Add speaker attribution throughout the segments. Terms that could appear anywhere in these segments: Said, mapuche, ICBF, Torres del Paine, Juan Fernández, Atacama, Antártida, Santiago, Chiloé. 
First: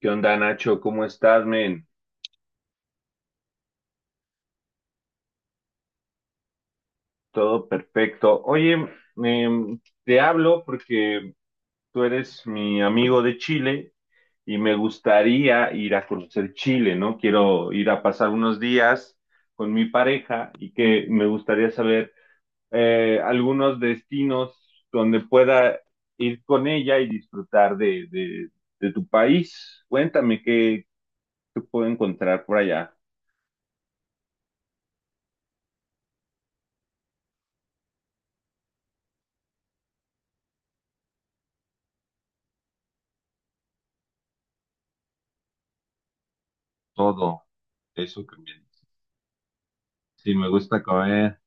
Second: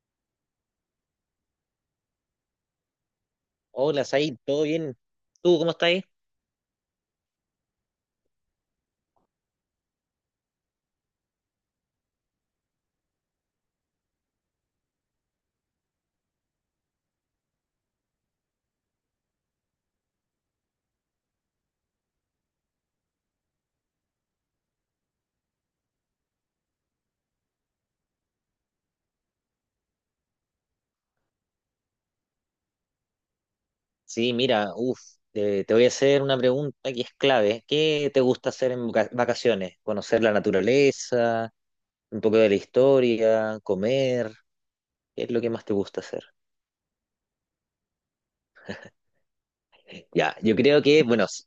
Speaker 1: ¿Qué onda, Nacho? ¿Cómo estás, men?
Speaker 2: Hola, Said, ¿todo bien? ¿Tú cómo estás ahí?
Speaker 1: Todo perfecto. Oye, te hablo porque tú eres mi amigo de Chile y me gustaría ir a conocer Chile, ¿no? Quiero ir a pasar unos días con mi pareja y que me gustaría saber algunos destinos donde pueda ir con ella y disfrutar de tu país. Cuéntame qué puedo encontrar por allá.
Speaker 2: Sí, mira, te voy a hacer una pregunta que es clave. ¿Qué te gusta hacer en vacaciones? ¿Conocer la naturaleza, un poco de la historia, comer? ¿Qué es lo que más te gusta hacer?
Speaker 1: Todo eso también. Sí,
Speaker 2: Ya,
Speaker 1: me
Speaker 2: yo
Speaker 1: gusta
Speaker 2: creo que,
Speaker 1: comer.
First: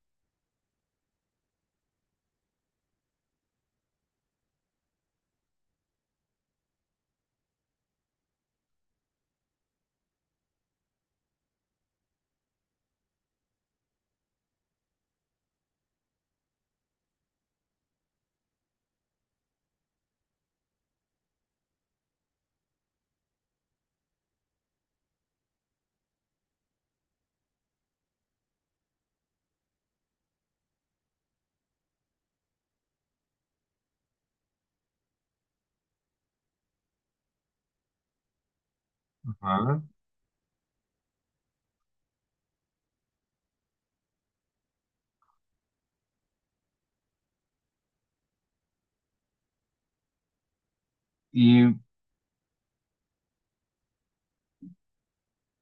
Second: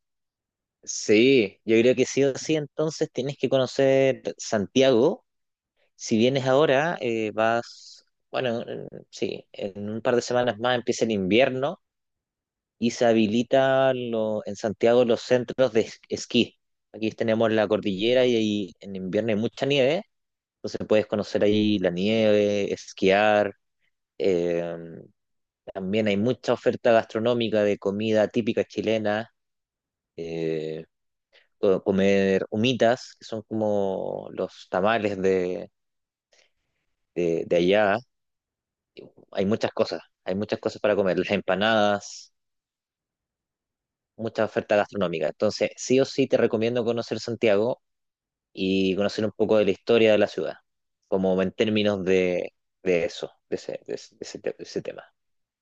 Speaker 2: sí, yo creo que sí o sí, entonces tienes que conocer Santiago. Si vienes ahora, vas, bueno, sí, en un par de semanas más empieza el invierno. Y se habilita en Santiago los centros de esquí. Aquí tenemos la cordillera y ahí en invierno hay mucha nieve, entonces puedes conocer ahí la nieve, esquiar. eh, También hay mucha oferta gastronómica de comida típica chilena, eh, comer humitas, que son como los tamales de allá.
Speaker 1: Ajá.
Speaker 2: Hay muchas cosas para comer, las empanadas, mucha oferta gastronómica. Entonces, sí o sí te recomiendo conocer Santiago y conocer un poco de la historia de la ciudad, como en
Speaker 1: Y,
Speaker 2: términos de eso, de ese, de ese- de ese te- de ese tema.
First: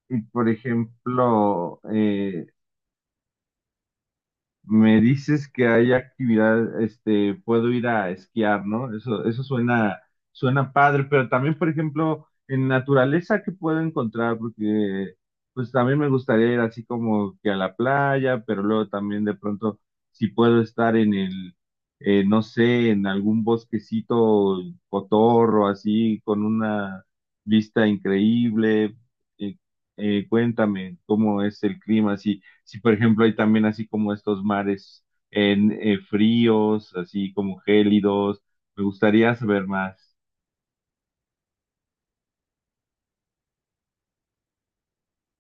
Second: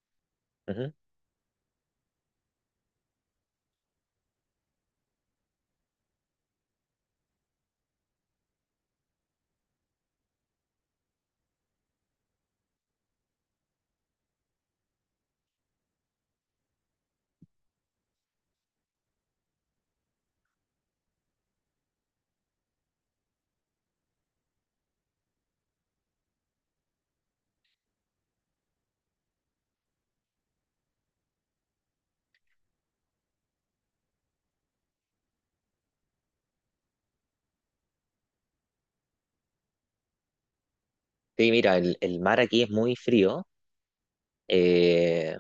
Speaker 1: por
Speaker 2: Ujú.
Speaker 1: ejemplo, me dices que hay actividad, este, puedo ir a esquiar, ¿no? Eso suena, suena padre, pero también, por ejemplo, en naturaleza, ¿qué puedo encontrar? Porque pues también me gustaría ir así como que a la playa, pero luego también de pronto, si puedo estar en no sé, en algún bosquecito cotorro, así, con una vista increíble. Eh, cuéntame cómo es el clima, así si por ejemplo hay también así como estos mares en fríos, así como gélidos, me gustaría saber más.
Speaker 2: Sí, mira, el mar aquí es muy frío. eh,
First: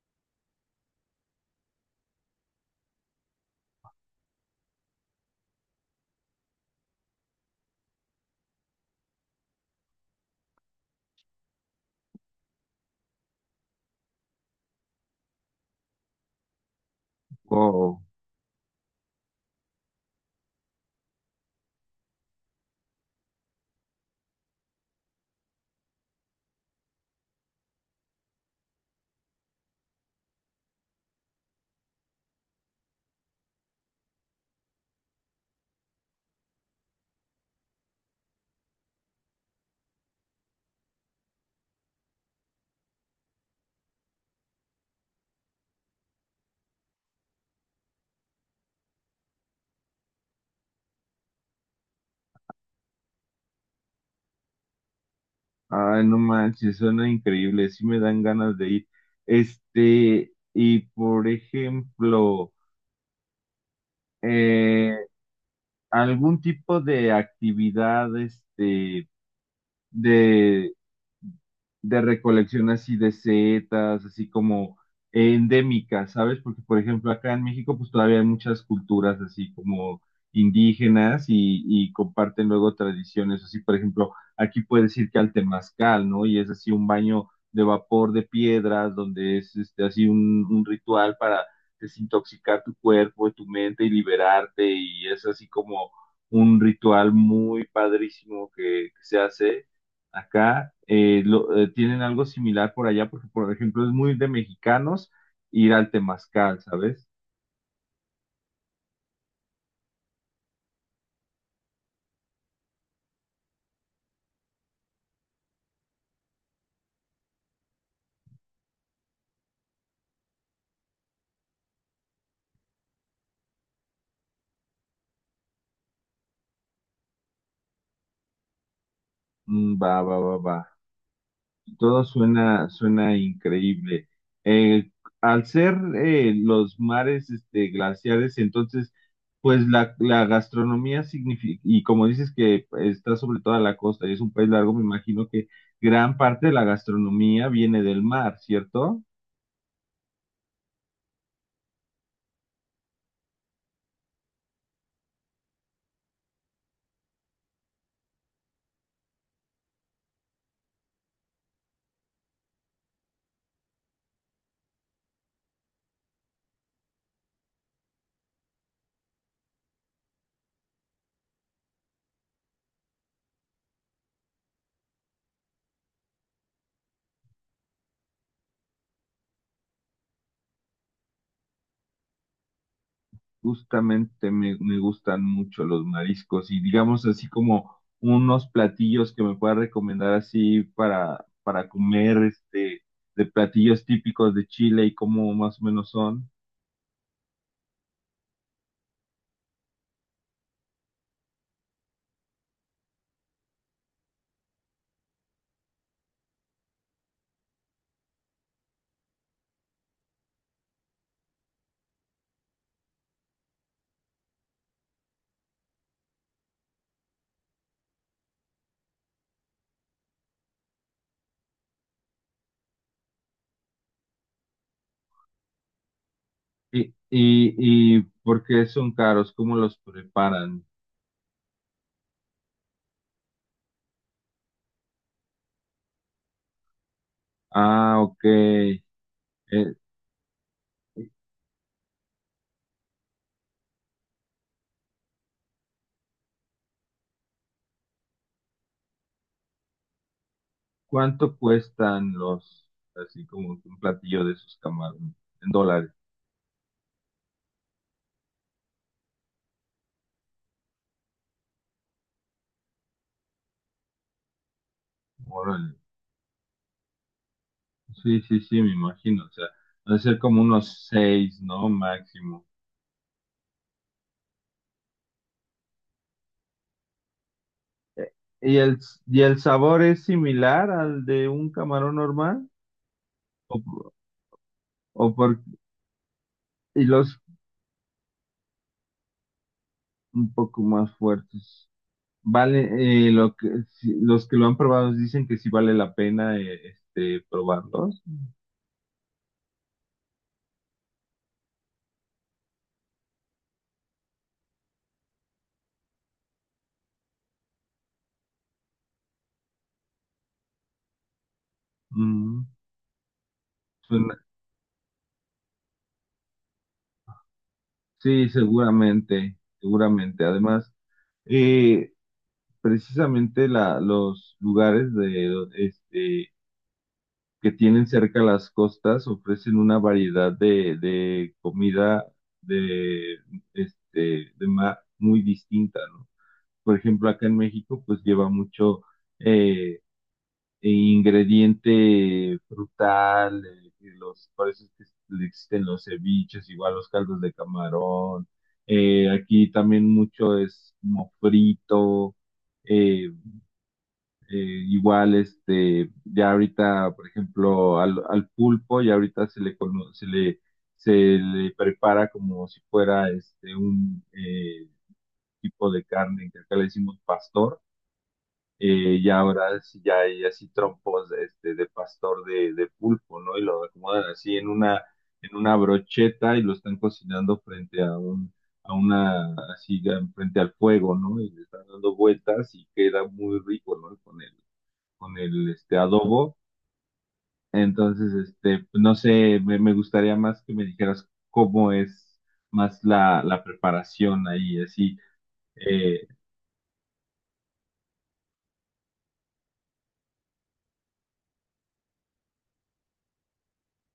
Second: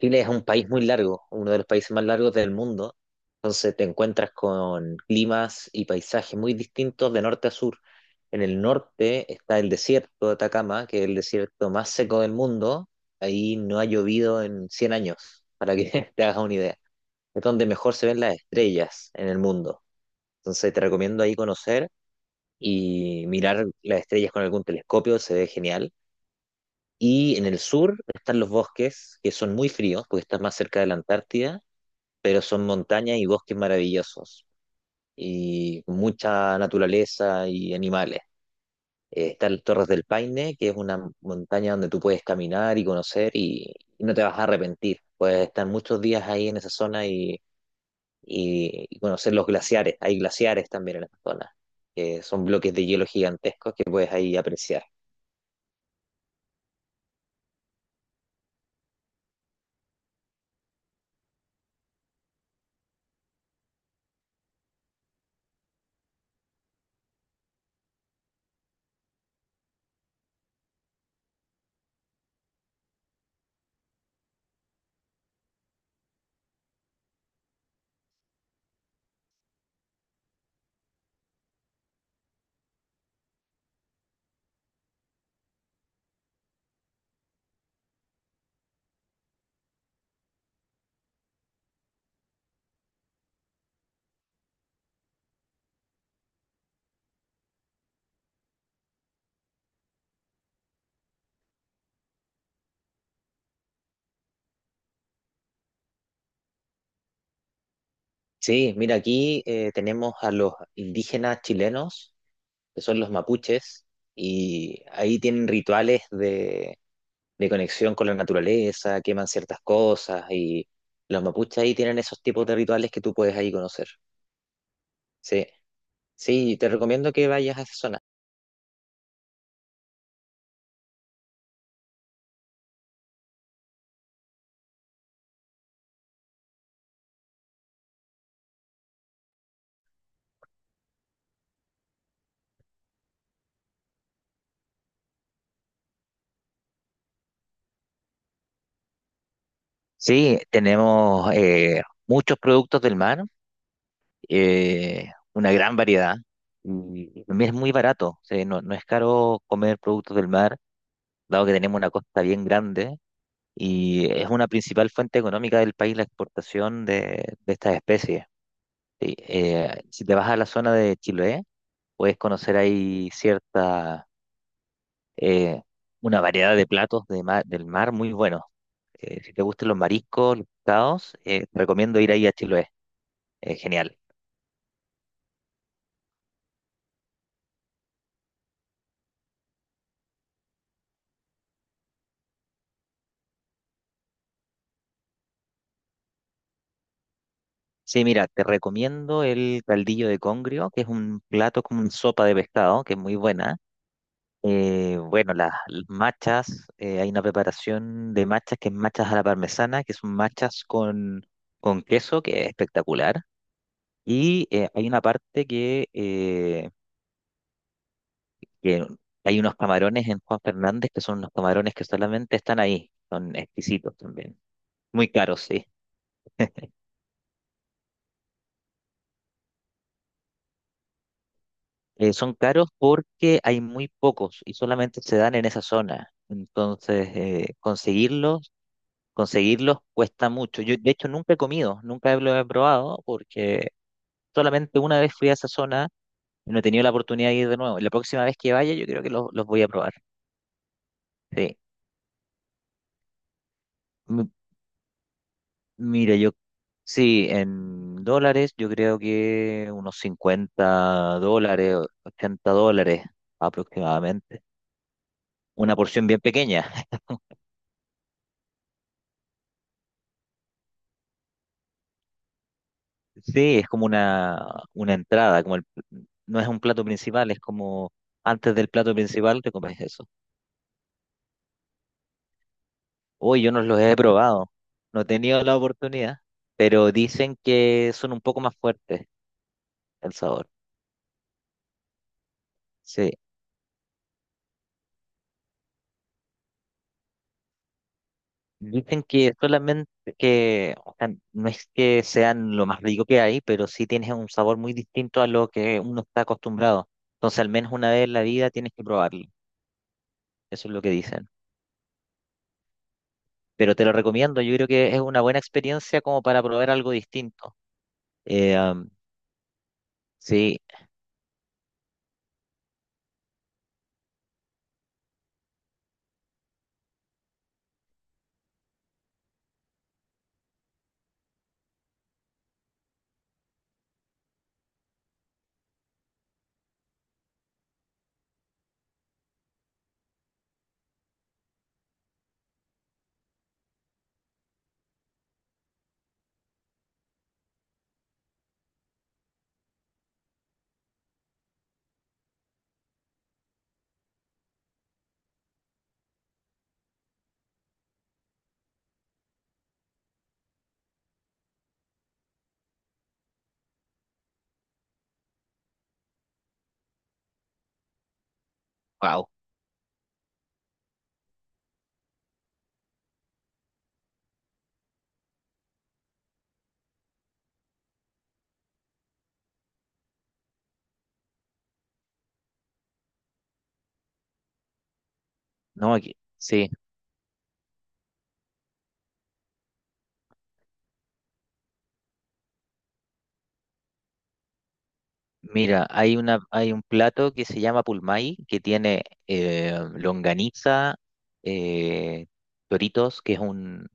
Speaker 2: Chile es un país muy largo, uno de los países más largos del mundo. Entonces te encuentras con climas y paisajes muy distintos de norte a sur. En el norte está el desierto de Atacama, que es el desierto más seco del mundo. Ahí no ha llovido en 100 años, para que te hagas una idea. Es donde mejor
Speaker 1: Wow,
Speaker 2: se ven las estrellas en el mundo. Entonces te recomiendo ahí conocer y mirar las estrellas con algún telescopio, se ve genial. Y en el sur están los bosques, que son muy fríos, porque estás más cerca de la Antártida, pero son montañas y bosques maravillosos, y mucha naturaleza y animales. Está el Torres del Paine, que es una montaña donde tú puedes caminar y conocer y no te vas a arrepentir. Puedes estar muchos días ahí en esa zona y conocer los glaciares. Hay glaciares también en esta zona, que son bloques de hielo gigantescos que puedes ahí apreciar.
Speaker 1: ay, no manches, suena increíble, sí me dan ganas de ir. Este, y por ejemplo, eh, algún tipo de actividad, este, de de recolección así de setas, así como endémicas, ¿sabes? Porque, por ejemplo, acá en México, pues todavía hay muchas culturas así como indígenas y comparten luego tradiciones, así, por ejemplo, aquí puedes ir que al temazcal, ¿no? Y es así un baño de vapor de piedras, donde es este, así un ritual para desintoxicar tu cuerpo, tu mente y liberarte, y es así como un ritual muy padrísimo que se hace acá, tienen algo similar por allá, porque por ejemplo es muy de mexicanos ir al temazcal, ¿sabes?
Speaker 2: Sí, mira, aquí tenemos a los indígenas chilenos, que son los mapuches, y ahí tienen rituales de conexión con la naturaleza, queman ciertas cosas, y los mapuches ahí tienen esos tipos de rituales que tú puedes ahí conocer. Sí, sí, te recomiendo que vayas a esa zona.
Speaker 1: Mm, va, va, va, va. Todo suena, suena increíble. Eh, al ser los mares este, glaciares, entonces, pues la gastronomía significa, y como dices que está sobre toda la costa y es un país largo, me imagino que gran parte de la gastronomía viene del mar, ¿cierto?
Speaker 2: Sí, tenemos muchos productos del mar, una gran variedad y también es muy barato, o sea, no es caro comer productos del mar, dado que tenemos una costa bien grande y es una principal fuente económica del país la exportación de estas especies. Sí, si te vas a la zona de Chiloé, puedes conocer ahí eh, una variedad de platos de del mar muy buenos. Si te gustan los mariscos, los pescados, te recomiendo ir ahí a Chiloé, es genial.
Speaker 1: Justamente me gustan mucho los mariscos y digamos así como unos platillos que me pueda recomendar así para comer este de platillos típicos de Chile y cómo más o menos son.
Speaker 2: Sí, mira, te recomiendo el caldillo de congrio, que es un plato como una sopa de pescado, que es muy buena. Bueno, las machas, hay una preparación de machas que es machas a la parmesana, que son machas con queso, que es espectacular. Y hay una parte que hay unos camarones en Juan Fernández, que son unos camarones que solamente están ahí, son exquisitos también. Muy caros, sí.
Speaker 1: y, y por qué son caros, cómo los preparan.
Speaker 2: Son caros porque hay muy pocos y solamente se dan en esa zona. Entonces,
Speaker 1: Ah, ok.
Speaker 2: conseguirlos cuesta mucho. Yo, de hecho, nunca he comido, nunca lo he probado porque solamente una vez fui a esa zona y no he tenido la oportunidad de ir de nuevo. La próxima vez que vaya, yo creo que los voy a probar.
Speaker 1: ¿Cuánto
Speaker 2: Sí.
Speaker 1: cuestan los así como un platillo
Speaker 2: M-
Speaker 1: de esos camarones en dólares?
Speaker 2: mira, yo, sí, en dólares, yo creo que unos 50 dólares, 80 dólares aproximadamente.
Speaker 1: Órale.
Speaker 2: Una porción bien pequeña.
Speaker 1: Sí, sí, sí, me imagino. O sea, debe ser como unos seis, ¿no? Máximo.
Speaker 2: Sí, es como una entrada, como no es un plato principal, es como antes
Speaker 1: ¿Y
Speaker 2: del
Speaker 1: el,
Speaker 2: plato
Speaker 1: ¿y el
Speaker 2: principal te comes
Speaker 1: sabor es
Speaker 2: eso.
Speaker 1: similar al de un camarón normal?
Speaker 2: Uy, yo
Speaker 1: ¿O,
Speaker 2: no los
Speaker 1: por-
Speaker 2: he probado, no he
Speaker 1: o por,
Speaker 2: tenido la oportunidad,
Speaker 1: y
Speaker 2: pero
Speaker 1: los
Speaker 2: dicen que son un poco más fuertes el
Speaker 1: un
Speaker 2: sabor.
Speaker 1: poco más fuertes? Vale,
Speaker 2: Sí,
Speaker 1: lo que, si- los que lo han probado dicen que sí vale la pena este, probarlos.
Speaker 2: dicen que solamente que, o sea, no es que sean lo más rico que hay, pero sí tienes un sabor muy distinto a lo que uno está acostumbrado. Entonces, al menos una vez en la vida tienes que probarlo. Eso es lo que dicen.
Speaker 1: Mm,
Speaker 2: Pero te lo
Speaker 1: suena-
Speaker 2: recomiendo, yo creo que es una buena experiencia como para probar algo distinto.
Speaker 1: sí,
Speaker 2: Eh, am,
Speaker 1: seguramente, seguramente.
Speaker 2: sí,
Speaker 1: Además, eh, precisamente los lugares de este que tienen cerca las costas ofrecen una variedad de comida de, este, de mar muy distinta, ¿no? Por ejemplo, acá en México, pues lleva mucho eh, ingrediente frutal, que los, por eso es que le existen los ceviches, igual los caldos de camarón. Aquí también mucho es como frito, eh, eh, igual, este, ya ahorita, por ejemplo, al pulpo, ya ahorita se le, cono- se le prepara como si fuera este, un tipo de carne que acá le decimos pastor. Y
Speaker 2: wow,
Speaker 1: ahora sí ya hay así trompos este, de pastor de pulpo, ¿no? Y lo acomodan así en en una brocheta y lo están cocinando frente a a una, así, ya frente al fuego, ¿no? Y le están dando vueltas y queda muy rico, ¿no? Con el este,
Speaker 2: no,
Speaker 1: adobo.
Speaker 2: sí.
Speaker 1: Entonces, este, no sé, me gustaría más que me dijeras cómo es más la preparación ahí, así.
Speaker 2: Mira,
Speaker 1: Eh,
Speaker 2: hay un plato que se llama pulmay, que tiene longaniza, eh, toritos, que es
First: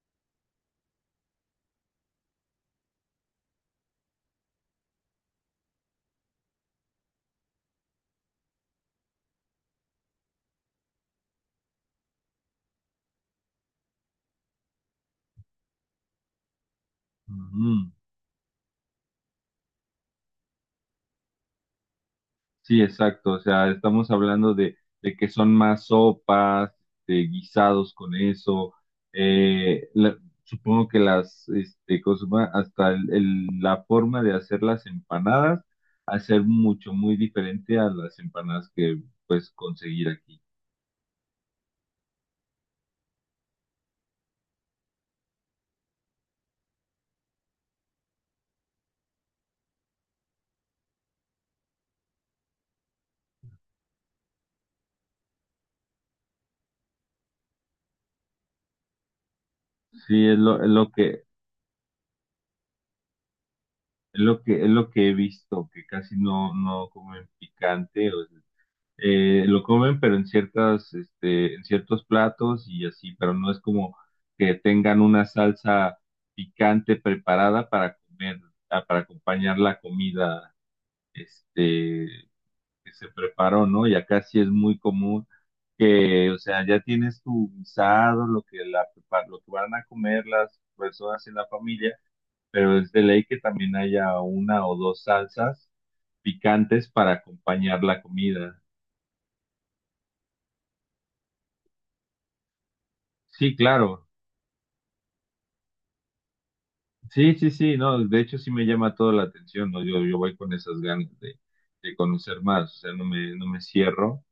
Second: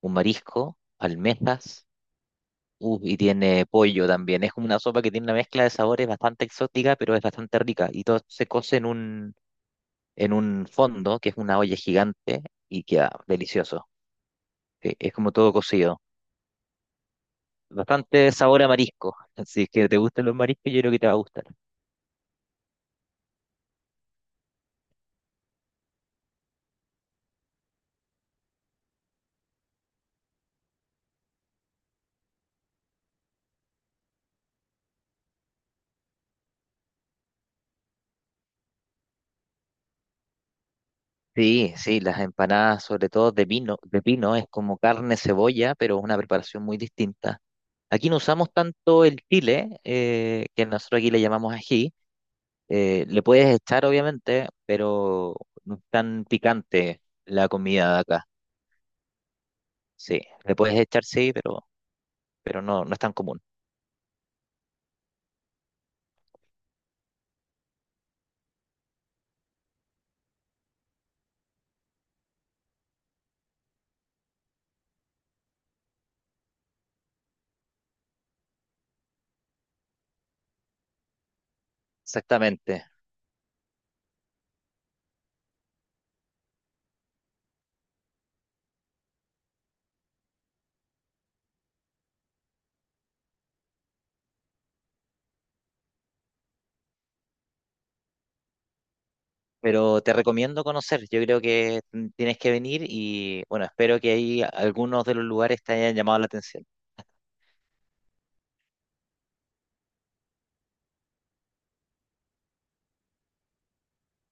Speaker 2: un marisco, almejas, y tiene pollo también. Es como una sopa que tiene una mezcla de sabores bastante exótica, pero es bastante rica. Y todo se cose en en un fondo, que es una olla gigante, y queda delicioso. Sí, es como todo cocido.
Speaker 1: ujú.
Speaker 2: Bastante sabor a marisco. Si es que te gustan los mariscos, yo creo que te va a gustar.
Speaker 1: Sí, exacto. O sea, estamos hablando de que son más sopas, de guisados con eso. Eh, supongo que las, este, ¿cómo se llama? Hasta la forma de hacer las empanadas, hacer mucho, muy diferente a las empanadas que puedes conseguir aquí.
Speaker 2: Sí, sí, las empanadas, sobre todo de pino, es como carne cebolla, pero es una preparación muy distinta. Aquí no usamos tanto el chile, que nosotros aquí le llamamos ají. Le puedes echar, obviamente, pero no es tan picante la comida de acá. Sí,
Speaker 1: Sí,
Speaker 2: le puedes echar, sí, pero no es tan común.
Speaker 1: es lo que he visto, que casi no comen picante, o sea, lo comen pero en ciertas, este, en ciertos platos y así, pero no es como que tengan una salsa picante preparada para comer, ah, para acompañar la comida, este,
Speaker 2: Exactamente.
Speaker 1: que se preparó, ¿no? Y acá sí es muy común que, o sea, ya tienes tu guisado, lo que lo que van a comer las personas en la familia, pero es de ley que también haya una o dos salsas picantes para acompañar la comida.
Speaker 2: Pero te recomiendo conocer, yo creo que tienes que venir y
Speaker 1: Sí,
Speaker 2: bueno, espero
Speaker 1: claro.
Speaker 2: que ahí algunos de los lugares te hayan llamado la atención.
Speaker 1: Sí, sí, sí, no, de hecho sí me llama toda la atención, ¿no? Yo voy con esas ganas de conocer más, o sea, no me cierro.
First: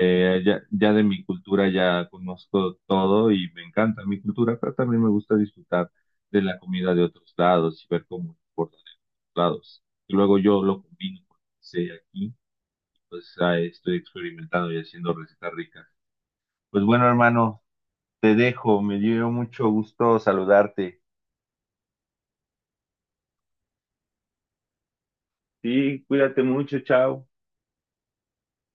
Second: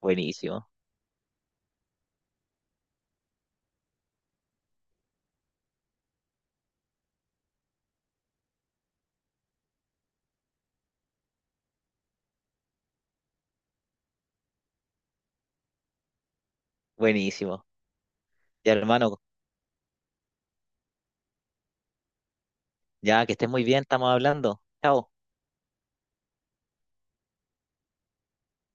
Speaker 2: Buenísimo,
Speaker 1: Ya de mi cultura ya conozco todo y me encanta mi cultura, pero también me gusta disfrutar de la comida de otros lados y ver cómo se comportan en otros lados. Y luego yo lo combino con lo que sé aquí, pues ahí estoy experimentando y haciendo recetas ricas. Pues bueno, hermano,
Speaker 2: buenísimo.
Speaker 1: te
Speaker 2: Ya
Speaker 1: dejo, me
Speaker 2: hermano,
Speaker 1: dio mucho gusto saludarte.
Speaker 2: ya que estés muy bien, estamos hablando. Chao.
Speaker 1: Sí, cuídate mucho, chao.